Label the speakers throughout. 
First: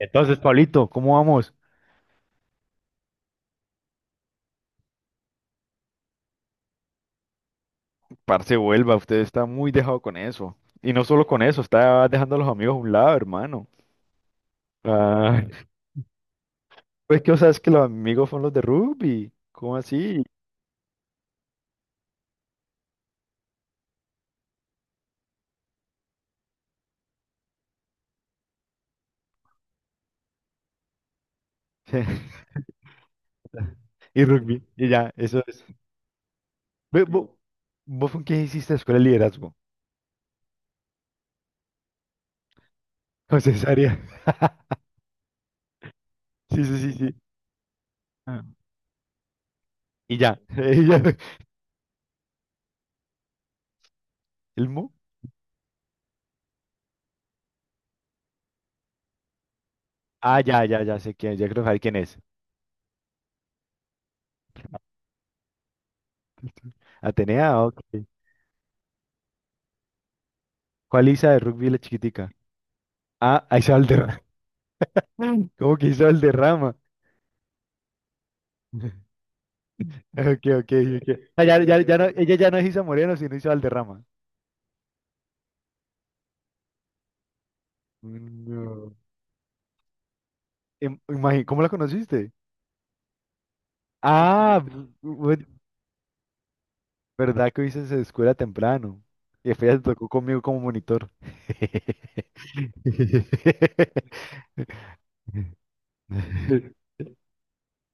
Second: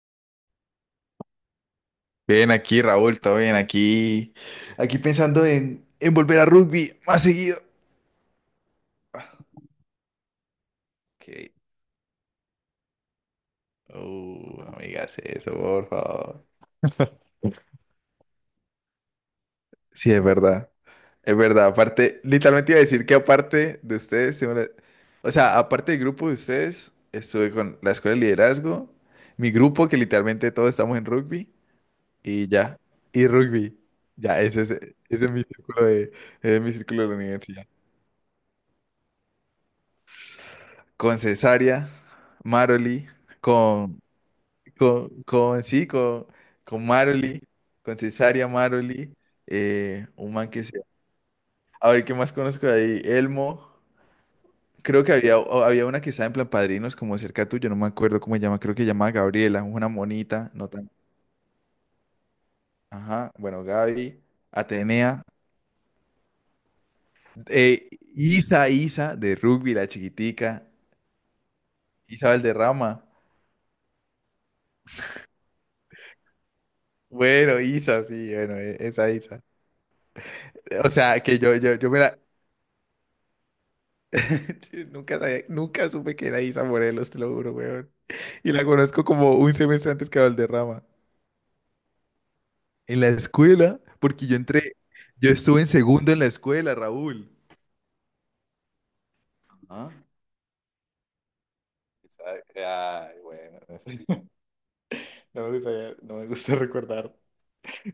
Speaker 1: Entonces, Pablito, ¿cómo vamos?
Speaker 2: Bien aquí, Raúl, todo bien aquí. Aquí pensando en volver a rugby más seguido.
Speaker 1: Parce, vuelva, usted está muy dejado con eso. Y no solo con
Speaker 2: Ok.
Speaker 1: eso, está dejando a los amigos a un lado, hermano.
Speaker 2: No me digas
Speaker 1: Ah,
Speaker 2: eso, por favor.
Speaker 1: pues que, o sea, es que los amigos son los de rugby. ¿Cómo
Speaker 2: Sí,
Speaker 1: así?
Speaker 2: es verdad. Es verdad. Aparte, literalmente iba a decir que aparte de ustedes, o sea, aparte del grupo de ustedes, estuve con la escuela de liderazgo, mi grupo, que literalmente todos estamos en rugby, y ya. Y rugby.
Speaker 1: Y
Speaker 2: Ya,
Speaker 1: rugby, y
Speaker 2: ese
Speaker 1: ya,
Speaker 2: es
Speaker 1: eso
Speaker 2: mi
Speaker 1: es.
Speaker 2: círculo ese es mi círculo
Speaker 1: Ve,
Speaker 2: de la
Speaker 1: vos
Speaker 2: universidad.
Speaker 1: ¿Vos con quién hiciste escuela de liderazgo?
Speaker 2: Con Cesaria, Maroli.
Speaker 1: Con cesárea.
Speaker 2: Con, con- sí, con,
Speaker 1: Sí, sí,
Speaker 2: con
Speaker 1: sí, sí.
Speaker 2: Maroli, con
Speaker 1: Ah.
Speaker 2: Cesaria Maroli,
Speaker 1: Y
Speaker 2: un
Speaker 1: ya.
Speaker 2: man que se...
Speaker 1: Y ya.
Speaker 2: A ver, ¿qué más conozco de ahí? Elmo,
Speaker 1: ¿El Mu?
Speaker 2: creo que había, había una que estaba en plan padrinos, como cerca tuyo, no me acuerdo cómo se llama, creo que se llamaba Gabriela, una
Speaker 1: Ah,
Speaker 2: monita,
Speaker 1: ya,
Speaker 2: no
Speaker 1: ya,
Speaker 2: tan...
Speaker 1: ya sé quién, ya creo saber quién es.
Speaker 2: Ajá, bueno, Gaby, Atenea,
Speaker 1: Atenea, ok.
Speaker 2: eh, Isa, de rugby, la chiquitica,
Speaker 1: ¿Cuál Isa de rugby, la chiquitica?
Speaker 2: Isa Valderrama,
Speaker 1: Ah, ahí. Cómo que hizo Valderrama.
Speaker 2: bueno, Isa, sí, bueno, esa Isa.
Speaker 1: Ok, ok,
Speaker 2: O
Speaker 1: ok.
Speaker 2: sea, que
Speaker 1: O
Speaker 2: yo, yo, yo me la.
Speaker 1: ella ya no es Isa Moreno, sino Isa Valderrama.
Speaker 2: Nunca supe que era Isa Morelos, te lo juro, weón. Y la
Speaker 1: No.
Speaker 2: conozco como un semestre antes que Valderrama.
Speaker 1: ¿Cómo la conociste?
Speaker 2: En la escuela, porque yo
Speaker 1: Ah,
Speaker 2: entré, yo estuve en segundo en la escuela, Raúl.
Speaker 1: verdad que hice esa escuela temprano. Y después ya se
Speaker 2: ¿Ah?
Speaker 1: tocó conmigo como monitor.
Speaker 2: Isa. Ay, bueno, no sé. No me gusta, no me gusta recordar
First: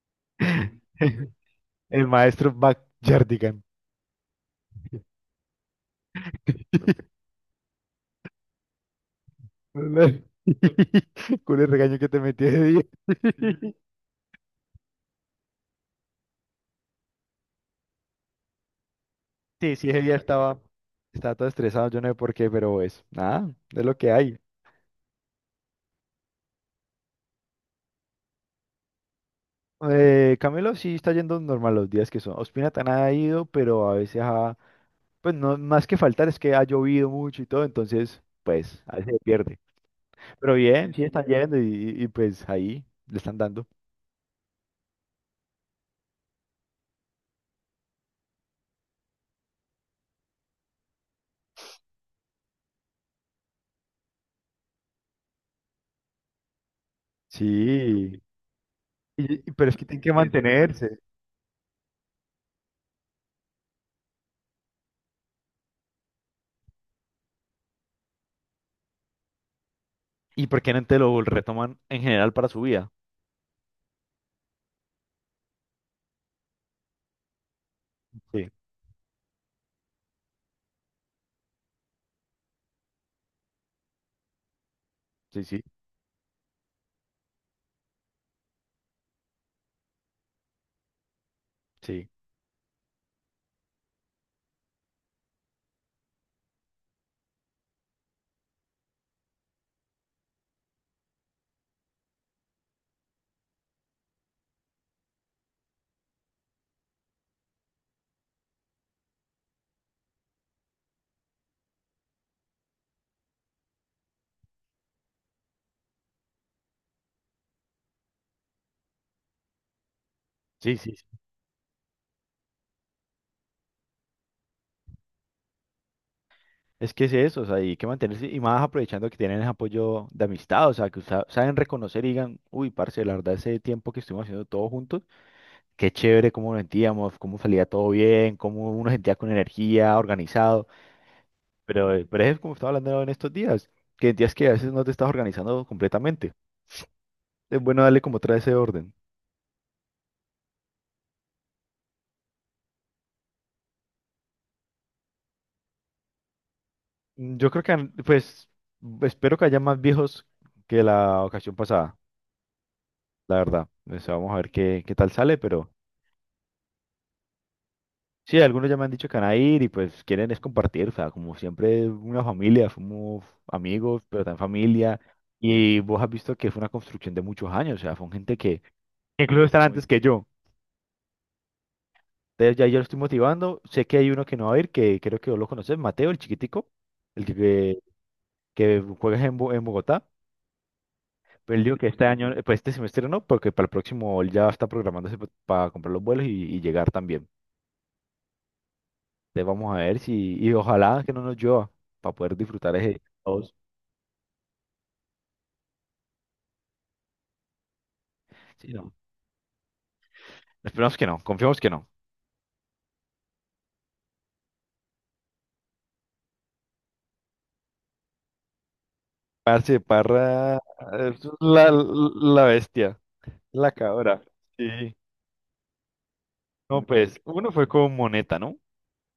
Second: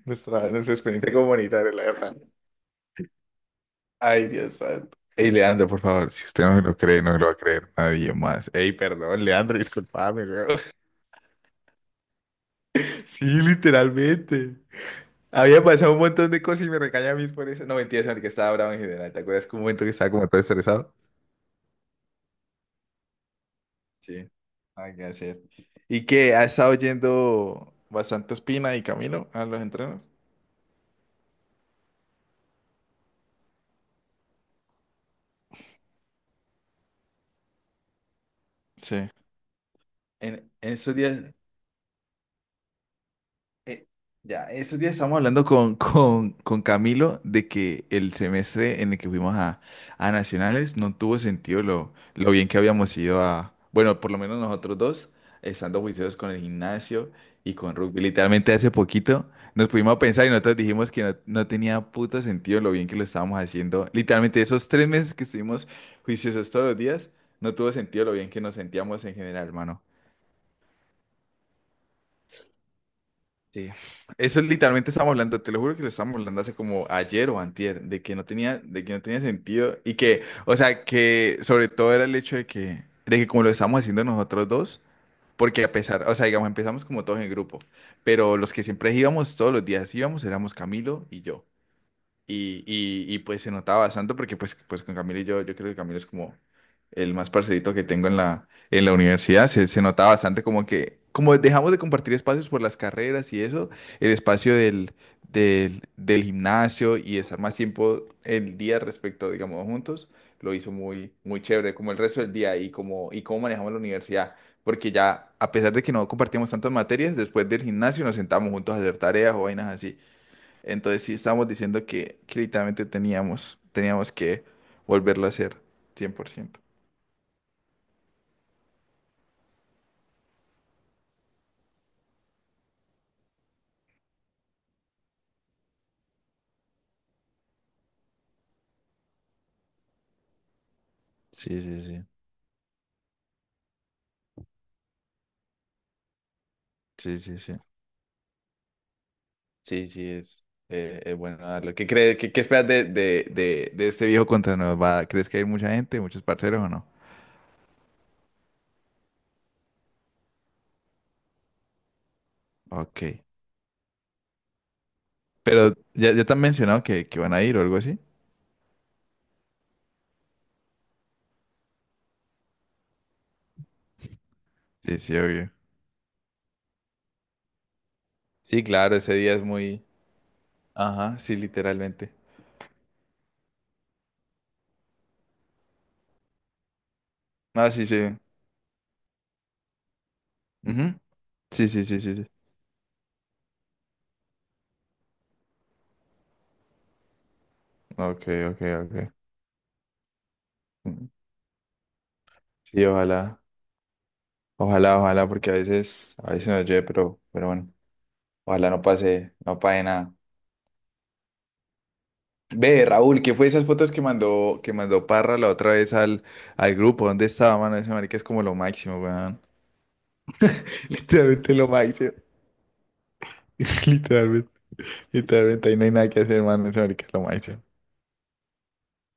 Speaker 2: nuestra experiencia comunitaria, la
Speaker 1: El
Speaker 2: verdad.
Speaker 1: maestro Backyardigan.
Speaker 2: Ay, Dios santo. Ey, Leandro, por favor, si usted no me lo cree, no me lo va a creer nadie más. Ey, perdón, Leandro,
Speaker 1: Jardigan.
Speaker 2: disculpame, weón.
Speaker 1: Con el regaño que te metí de día.
Speaker 2: Sí, literalmente. Había pasado un montón de cosas y me recaña a mí por eso. No, mentiras, en el que estaba bravo en general. ¿Te acuerdas que un
Speaker 1: Sí,
Speaker 2: momento
Speaker 1: sí,
Speaker 2: que
Speaker 1: ese
Speaker 2: estaba
Speaker 1: día
Speaker 2: como todo
Speaker 1: estaba,
Speaker 2: estresado?
Speaker 1: estaba todo estresado, yo no sé por qué, pero pues nada, es lo que
Speaker 2: Sí.
Speaker 1: hay.
Speaker 2: Hay que hacer. ¿Y que ¿Has estado yendo bastante Espina y Camilo a los entrenos?
Speaker 1: Camilo sí está yendo normal los días que son. Ospina tan ha ido, pero a veces pues no, más que faltar es que ha llovido mucho y todo, entonces pues a
Speaker 2: Sí.
Speaker 1: veces se pierde.
Speaker 2: En,
Speaker 1: Pero
Speaker 2: en
Speaker 1: bien,
Speaker 2: esos
Speaker 1: sí
Speaker 2: días.
Speaker 1: están yendo y, pues ahí le están dando.
Speaker 2: Eh, ya, esos días estábamos hablando con Camilo de que el semestre en el que fuimos a Nacionales no tuvo sentido lo bien que habíamos ido a, bueno, por lo menos nosotros dos, estando juiciosos con el gimnasio y con rugby.
Speaker 1: Sí,
Speaker 2: Literalmente hace poquito nos
Speaker 1: pero es que
Speaker 2: pudimos
Speaker 1: tienen que
Speaker 2: pensar y nosotros dijimos
Speaker 1: mantenerse.
Speaker 2: que no, no tenía puto sentido lo bien que lo estábamos haciendo. Literalmente esos tres meses que estuvimos juiciosos todos los días, no tuvo sentido lo bien que nos sentíamos en general, hermano.
Speaker 1: ¿Y por qué no te lo retoman en general para su vida?
Speaker 2: Sí, eso literalmente estamos hablando, te lo juro que lo estamos hablando hace como ayer o antier, de que no
Speaker 1: Sí,
Speaker 2: tenía, de que no tenía sentido y que, o sea, que sobre todo era el hecho de que como lo estamos haciendo nosotros dos,
Speaker 1: sí, sí,
Speaker 2: porque a pesar, o sea, digamos, empezamos como todos en grupo, pero los que siempre íbamos todos los días íbamos éramos Camilo y yo.
Speaker 1: sí,
Speaker 2: Pues se notaba bastante porque pues con Camilo y yo creo que Camilo es como el más parcerito que tengo en en la universidad. Se notaba bastante como que, como dejamos de compartir espacios por las carreras y eso, el espacio del gimnasio y estar más tiempo el día respecto, digamos, juntos, lo hizo muy chévere, como el resto del día y como, y cómo manejamos la universidad. Porque ya, a pesar de que no compartíamos tantas materias, después del gimnasio nos sentamos juntos a hacer tareas o vainas así.
Speaker 1: sí, sí,
Speaker 2: Entonces
Speaker 1: sí.
Speaker 2: sí estábamos diciendo que literalmente teníamos que volverlo a hacer 100%.
Speaker 1: Es que es eso, o sea, hay que mantenerse y más aprovechando que tienen ese apoyo de amistad, o sea, que usa- saben reconocer y digan, uy, parce, la verdad, ese tiempo que estuvimos haciendo todos juntos, qué chévere cómo nos sentíamos, cómo salía todo bien, cómo uno sentía con energía, organizado,
Speaker 2: Sí, sí, sí.
Speaker 1: pero es como estaba hablando en estos días que a veces no te estás organizando completamente.
Speaker 2: Sí, sí, sí.
Speaker 1: Es bueno darle como otra ese orden.
Speaker 2: Sí, sí, es bueno darlo. ¿Qué crees, qué esperas de este viejo contra nos va? ¿Crees que hay mucha gente, muchos parceros o no?
Speaker 1: Mm, yo creo que, pues, espero que haya más viejos que la ocasión pasada,
Speaker 2: Ok.
Speaker 1: la verdad. O sea, vamos a ver qué, qué tal sale, pero…
Speaker 2: Pero ya, ya te han mencionado que van a ir o algo así.
Speaker 1: Sí, algunos ya me han dicho que van a ir y pues quieren es compartir, o sea, como siempre una familia, somos amigos, pero también
Speaker 2: Sí,
Speaker 1: familia.
Speaker 2: sí, obvio.
Speaker 1: Y vos has visto que fue una construcción de muchos años, o sea, son gente que
Speaker 2: Sí, claro, ese día es
Speaker 1: incluso están, uy, antes,
Speaker 2: muy...
Speaker 1: uy, que yo.
Speaker 2: Ajá, sí, literalmente.
Speaker 1: Entonces ya yo lo estoy motivando. Sé que hay uno que no va a ir, que creo que vos lo conoces, Mateo, el chiquitico, el
Speaker 2: Ah, sí, sí.
Speaker 1: que juega en, en Bogotá.
Speaker 2: Ujú.
Speaker 1: Pero él
Speaker 2: Sí,
Speaker 1: dijo
Speaker 2: sí,
Speaker 1: que
Speaker 2: sí,
Speaker 1: este
Speaker 2: sí, sí.
Speaker 1: año, pues este semestre no, porque para el próximo él ya está programándose para comprar los vuelos y llegar también.
Speaker 2: Ok, ok, ok.
Speaker 1: Entonces vamos a ver si, y ojalá
Speaker 2: Mm.
Speaker 1: que no nos llueva para poder disfrutar
Speaker 2: Sí,
Speaker 1: ese.
Speaker 2: ojalá. Ojalá, ojalá, porque a veces nos llueve, pero bueno, ojalá
Speaker 1: Sí,
Speaker 2: no
Speaker 1: no.
Speaker 2: pase, no pase nada.
Speaker 1: Esperamos que no, confiamos que no.
Speaker 2: Ve, Raúl, ¿qué fue esas fotos que mandó Parra la otra vez al grupo? ¿Dónde estaba, mano? Ese marica es como lo máximo, weón.
Speaker 1: Parce, Parra es
Speaker 2: Literalmente lo
Speaker 1: la,
Speaker 2: máximo.
Speaker 1: la bestia, la cabra.
Speaker 2: Literalmente,
Speaker 1: Sí.
Speaker 2: literalmente, ahí no hay nada que hacer, mano. Ese
Speaker 1: No,
Speaker 2: marica es lo
Speaker 1: pues, uno
Speaker 2: máximo.
Speaker 1: fue con Moneta, ¿no?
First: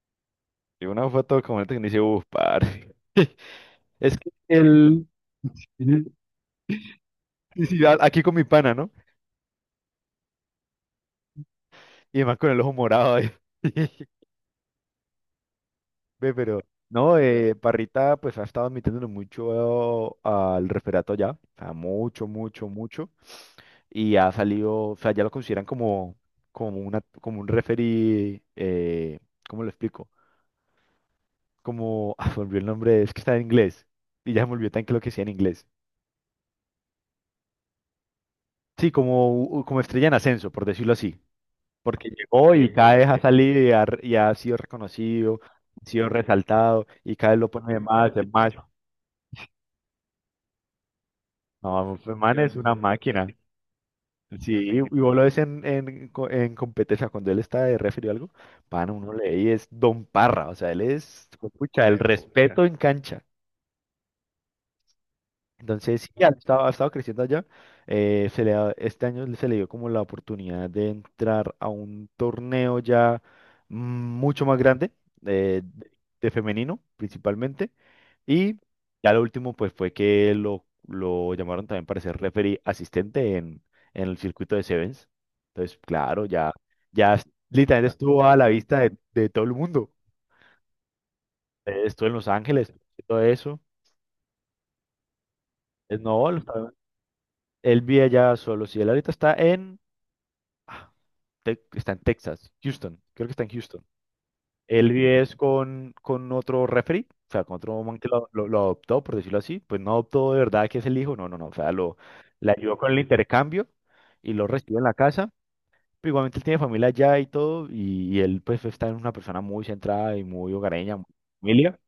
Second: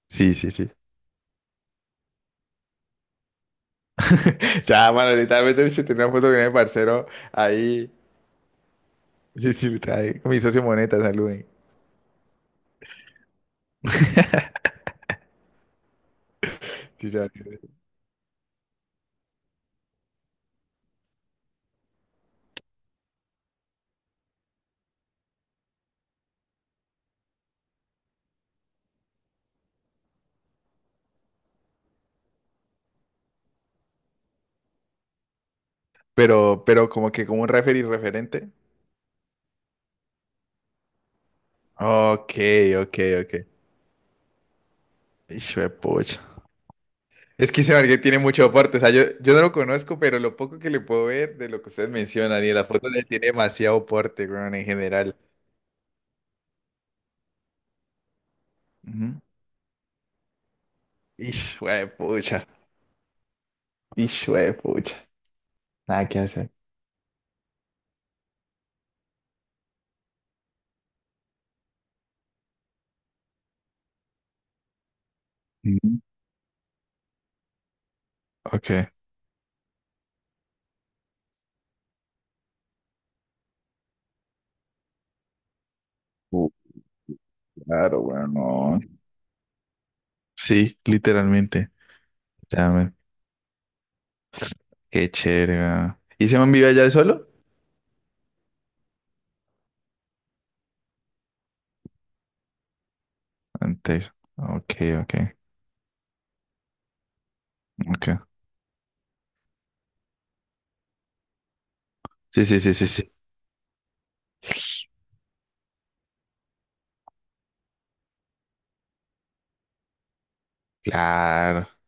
Speaker 2: Sí, sí, sí.
Speaker 1: Y una foto con Moneta que me dice, uff, parce. Es que
Speaker 2: Ya,
Speaker 1: el…
Speaker 2: mano, literalmente se
Speaker 1: Sí,
Speaker 2: tenía una foto con el parcero
Speaker 1: sí,
Speaker 2: ahí.
Speaker 1: a- aquí con mi pana, ¿no?
Speaker 2: Sí, sí, está ahí, con mi socio Moneta, saluden.
Speaker 1: Y además con el ojo morado ahí. Ve, pero…
Speaker 2: Sí,
Speaker 1: No,
Speaker 2: ya.
Speaker 1: Parrita pues ha estado metiéndole mucho al referato ya. O sea, mucho, mucho, mucho. Y ha salido, o sea, ya lo consideran como, como una, como un referee, ¿cómo lo explico? Como, ah, se me olvidó el nombre, es que está en inglés, y ya se me olvidó tan que lo que decía en inglés.
Speaker 2: Pero como que como un referee referente.
Speaker 1: Sí, como, como estrella en ascenso, por decirlo así, porque
Speaker 2: Ok,
Speaker 1: llegó y cada
Speaker 2: ok,
Speaker 1: vez ha
Speaker 2: ok.
Speaker 1: salido y ha sido reconocido,
Speaker 2: Hijo de
Speaker 1: ha sido
Speaker 2: pucha.
Speaker 1: resaltado, y cada vez lo
Speaker 2: Es que
Speaker 1: pone
Speaker 2: ese
Speaker 1: de
Speaker 2: Marguerite
Speaker 1: más,
Speaker 2: tiene
Speaker 1: de
Speaker 2: mucho
Speaker 1: más.
Speaker 2: aporte. O sea, yo no lo conozco, pero lo poco que le puedo ver de lo que ustedes
Speaker 1: No, Feman
Speaker 2: mencionan y de
Speaker 1: es
Speaker 2: las
Speaker 1: una
Speaker 2: fotos de él
Speaker 1: máquina.
Speaker 2: tiene demasiado aporte,
Speaker 1: Sí,
Speaker 2: weón, en
Speaker 1: y vos
Speaker 2: general.
Speaker 1: lo ves en, en competencia, cuando él está de referee o algo, pan, uno
Speaker 2: Ujú.
Speaker 1: le y es Don Parra, o sea, él es,
Speaker 2: Hijo de
Speaker 1: pucha, el Pucha,
Speaker 2: pucha.
Speaker 1: respeto en cancha.
Speaker 2: Hijo de pucha.
Speaker 1: Entonces,
Speaker 2: Nada que
Speaker 1: sí,
Speaker 2: hacer.
Speaker 1: ha estado creciendo allá. Este año se le dio como la oportunidad de entrar a un torneo ya, mm, mucho más grande, eh, de,
Speaker 2: Ujú.
Speaker 1: de femenino principalmente. Y
Speaker 2: Ok.
Speaker 1: ya lo último, pues fue que lo llamaron también para ser referee asistente en el circuito de Sevens. Entonces, claro,
Speaker 2: Uh,
Speaker 1: ya, ya literalmente
Speaker 2: claro,
Speaker 1: estuvo
Speaker 2: weón,
Speaker 1: a la vista
Speaker 2: no.
Speaker 1: de todo el mundo.
Speaker 2: Sí, literalmente.
Speaker 1: Estuvo en Los
Speaker 2: Ya,
Speaker 1: Ángeles,
Speaker 2: man.
Speaker 1: todo eso.
Speaker 2: Qué chévere, weón. ¿Y
Speaker 1: No,
Speaker 2: se man vive allá de solo?
Speaker 1: él vive allá solo. Si él ahorita está en, ah, está en Texas, Houston. Creo que está en Houston.
Speaker 2: Antes. Ok,
Speaker 1: Él
Speaker 2: ok,
Speaker 1: vive es con otro referee, o sea, con otro man
Speaker 2: ok.
Speaker 1: que lo adoptó, por decirlo así. Pues no adoptó de verdad que es el hijo, no, no, no. O sea, lo,
Speaker 2: Sí,
Speaker 1: le
Speaker 2: sí, sí,
Speaker 1: ayudó
Speaker 2: sí,
Speaker 1: con el
Speaker 2: sí.
Speaker 1: intercambio y lo recibió en la casa. Pero igualmente él tiene familia allá y todo. Y él, pues, está en una persona muy centrada y muy hogareña, muy
Speaker 2: Claro.
Speaker 1: familia.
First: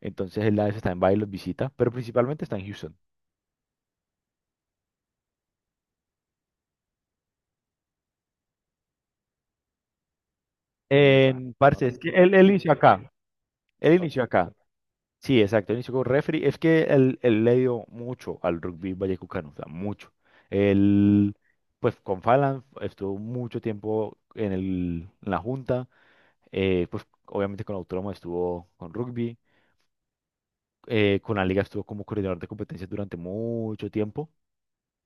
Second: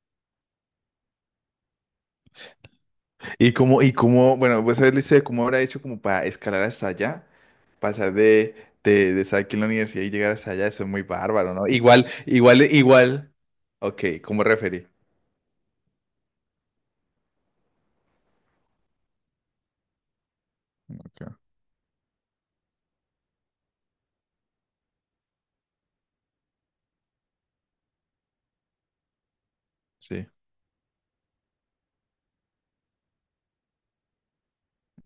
Speaker 1: Entonces él a veces está en Bali, los visita, pero principalmente está en Houston.
Speaker 2: Y cómo, bueno, pues él dice cómo habrá hecho como para escalar hasta allá, pasar de, de estar aquí en la universidad y llegar hasta allá, eso es muy
Speaker 1: En,
Speaker 2: bárbaro, ¿no?
Speaker 1: parce, es
Speaker 2: Igual,
Speaker 1: que él
Speaker 2: igual,
Speaker 1: inició acá.
Speaker 2: igual.
Speaker 1: Él
Speaker 2: Ok,
Speaker 1: inició
Speaker 2: como
Speaker 1: acá.
Speaker 2: referí.
Speaker 1: Sí, exacto. Él inició como referee. Es que él le dio mucho al rugby vallecucano, o sea, mucho.
Speaker 2: Okay.
Speaker 1: Él, pues con Falan estuvo mucho tiempo en la junta. Eh, pues obviamente con Autónomo estuvo con rugby.
Speaker 2: Sí.
Speaker 1: Eh, con la liga estuvo como coordinador de competencias durante mucho tiempo.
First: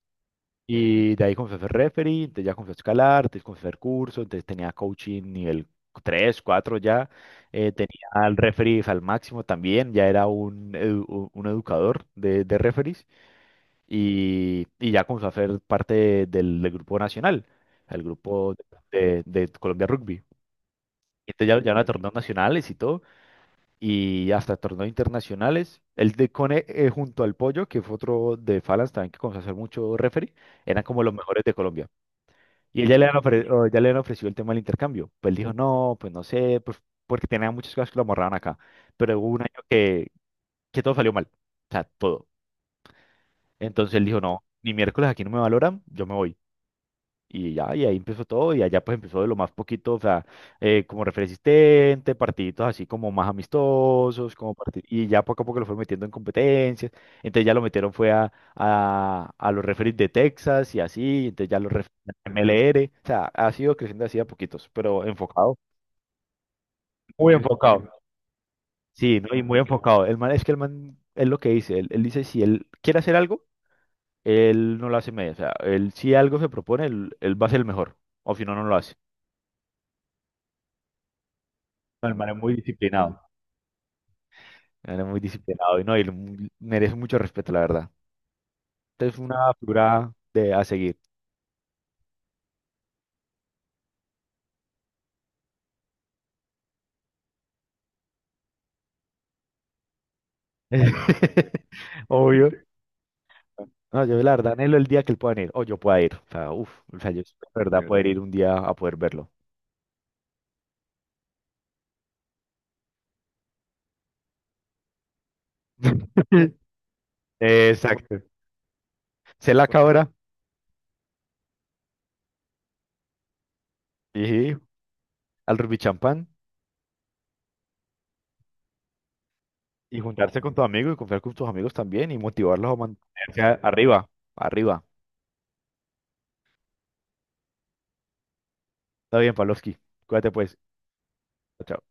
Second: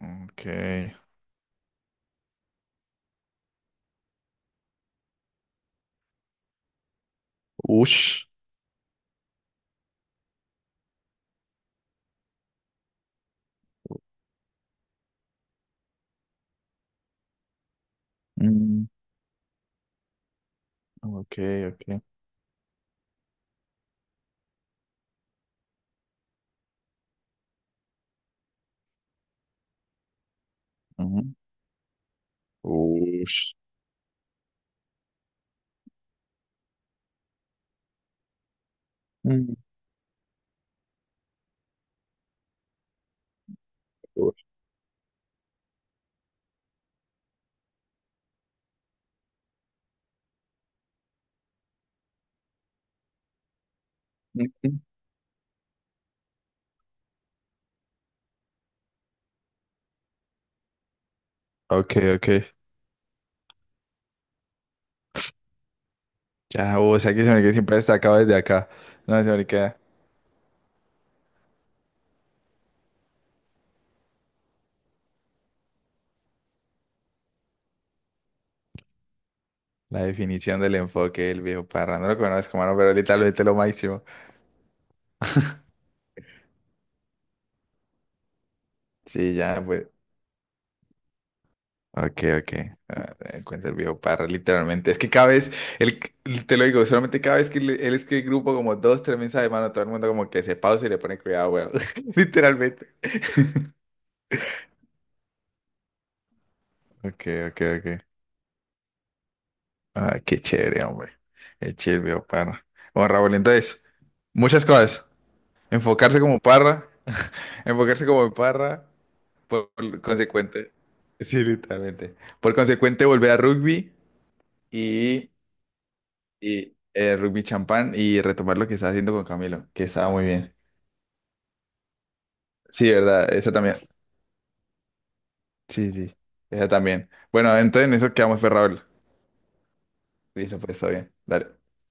Speaker 2: Ok.
Speaker 1: Y de ahí comencé a hacer referee, entonces ya comencé a escalar, entonces comencé a hacer curso, entonces tenía coaching nivel 3, 4 ya, tenía
Speaker 2: Ush.
Speaker 1: al referee al máximo también, ya era un, un educador de referees y ya comencé a hacer parte del, del grupo nacional, el grupo
Speaker 2: Mm,
Speaker 1: de Colombia Rugby.
Speaker 2: ok,
Speaker 1: Entonces ya, ya van
Speaker 2: ok.
Speaker 1: a torneos nacionales y todo, y hasta torneos internacionales. El de Cone, junto al Pollo, que fue otro de Falas también que comenzó a hacer mucho referee, eran como los
Speaker 2: Ujú.
Speaker 1: mejores de Colombia. Y ella le han
Speaker 2: Ush.
Speaker 1: ofrecido, ya le han ofrecido el tema del intercambio. Pues él dijo, no, pues no sé, pues, porque tenía muchas cosas que lo amarraban acá. Pero hubo un
Speaker 2: Mm,
Speaker 1: año que todo salió mal. O sea, todo. Entonces él dijo, no,
Speaker 2: ush.
Speaker 1: ni miércoles, aquí no me valoran, yo me voy. Y ya, y ahí empezó todo, y allá pues empezó de lo más poquito, o sea, como refresistente, partiditos así como más amistosos, como
Speaker 2: Ujú.
Speaker 1: y ya poco a poco lo fue metiendo en competencias, entonces ya lo metieron fue a los referees de Texas y así, entonces ya los referees
Speaker 2: Ok,
Speaker 1: de
Speaker 2: ok.
Speaker 1: MLR, o sea, ha sido creciendo así a poquitos, pero enfocado,
Speaker 2: Ya, o sea que
Speaker 1: muy
Speaker 2: se me que siempre
Speaker 1: enfocado,
Speaker 2: destacado desde acá.
Speaker 1: sí,
Speaker 2: No, se
Speaker 1: ¿no? Y
Speaker 2: me
Speaker 1: muy
Speaker 2: queda
Speaker 1: enfocado, el man, es que el man, es lo que dice, él dice, si él quiere hacer algo, él no lo hace medio, o sea, él si algo se propone, él va a ser el mejor, o si no, no lo hace.
Speaker 2: la definición del enfoque del viejo
Speaker 1: No, el
Speaker 2: parrandero que
Speaker 1: man es
Speaker 2: bueno, es
Speaker 1: muy
Speaker 2: como no, pero ahorita
Speaker 1: disciplinado.
Speaker 2: lo es lo máximo.
Speaker 1: Era muy disciplinado y no, merece mucho respeto, la verdad. Este es
Speaker 2: Sí,
Speaker 1: una
Speaker 2: ya, pues.
Speaker 1: figura de a seguir.
Speaker 2: Ok, ok. Ah, encuentra el viejo Parra, literalmente. Es que cada vez, él, te lo digo, solamente cada vez él escribe grupo como 2, 3 mensajes, de mano, todo el mundo como que se pausa y le pone cuidado, weón.
Speaker 1: Obvio.
Speaker 2: Literalmente.
Speaker 1: No, yo la verdad anhelo el día que él pueda ir, o yo pueda ir. O sea, uf, o sea, yo
Speaker 2: Ok,
Speaker 1: espero, de
Speaker 2: ok,
Speaker 1: verdad poder
Speaker 2: ok.
Speaker 1: ir un día a poder verlo.
Speaker 2: Ah, qué chévere, hombre. Qué chévere, el viejo Parra. Bueno, Raúl, entonces, muchas cosas. Enfocarse como Parra, enfocarse
Speaker 1: Exacto.
Speaker 2: como Parra,
Speaker 1: Ser la
Speaker 2: por
Speaker 1: cabra
Speaker 2: consecuente. Sí, literalmente. Por consecuente, volver a rugby
Speaker 1: y
Speaker 2: y.
Speaker 1: al rugby champán
Speaker 2: Y rugby champán y retomar lo que estaba haciendo con Camilo, que
Speaker 1: y
Speaker 2: estaba muy
Speaker 1: juntarse con
Speaker 2: bien.
Speaker 1: tus amigos y confiar con tus amigos también y motivarlos a
Speaker 2: Sí, ¿verdad?
Speaker 1: mantenerse,
Speaker 2: Esa también.
Speaker 1: arriba, arriba.
Speaker 2: Sí, sí. Esa también. Bueno, entonces en eso quedamos, pues, Raúl.
Speaker 1: Está bien, Pavlovsky. Cuídate pues.
Speaker 2: Listo, pues, está bien. Dale.
Speaker 1: Chao.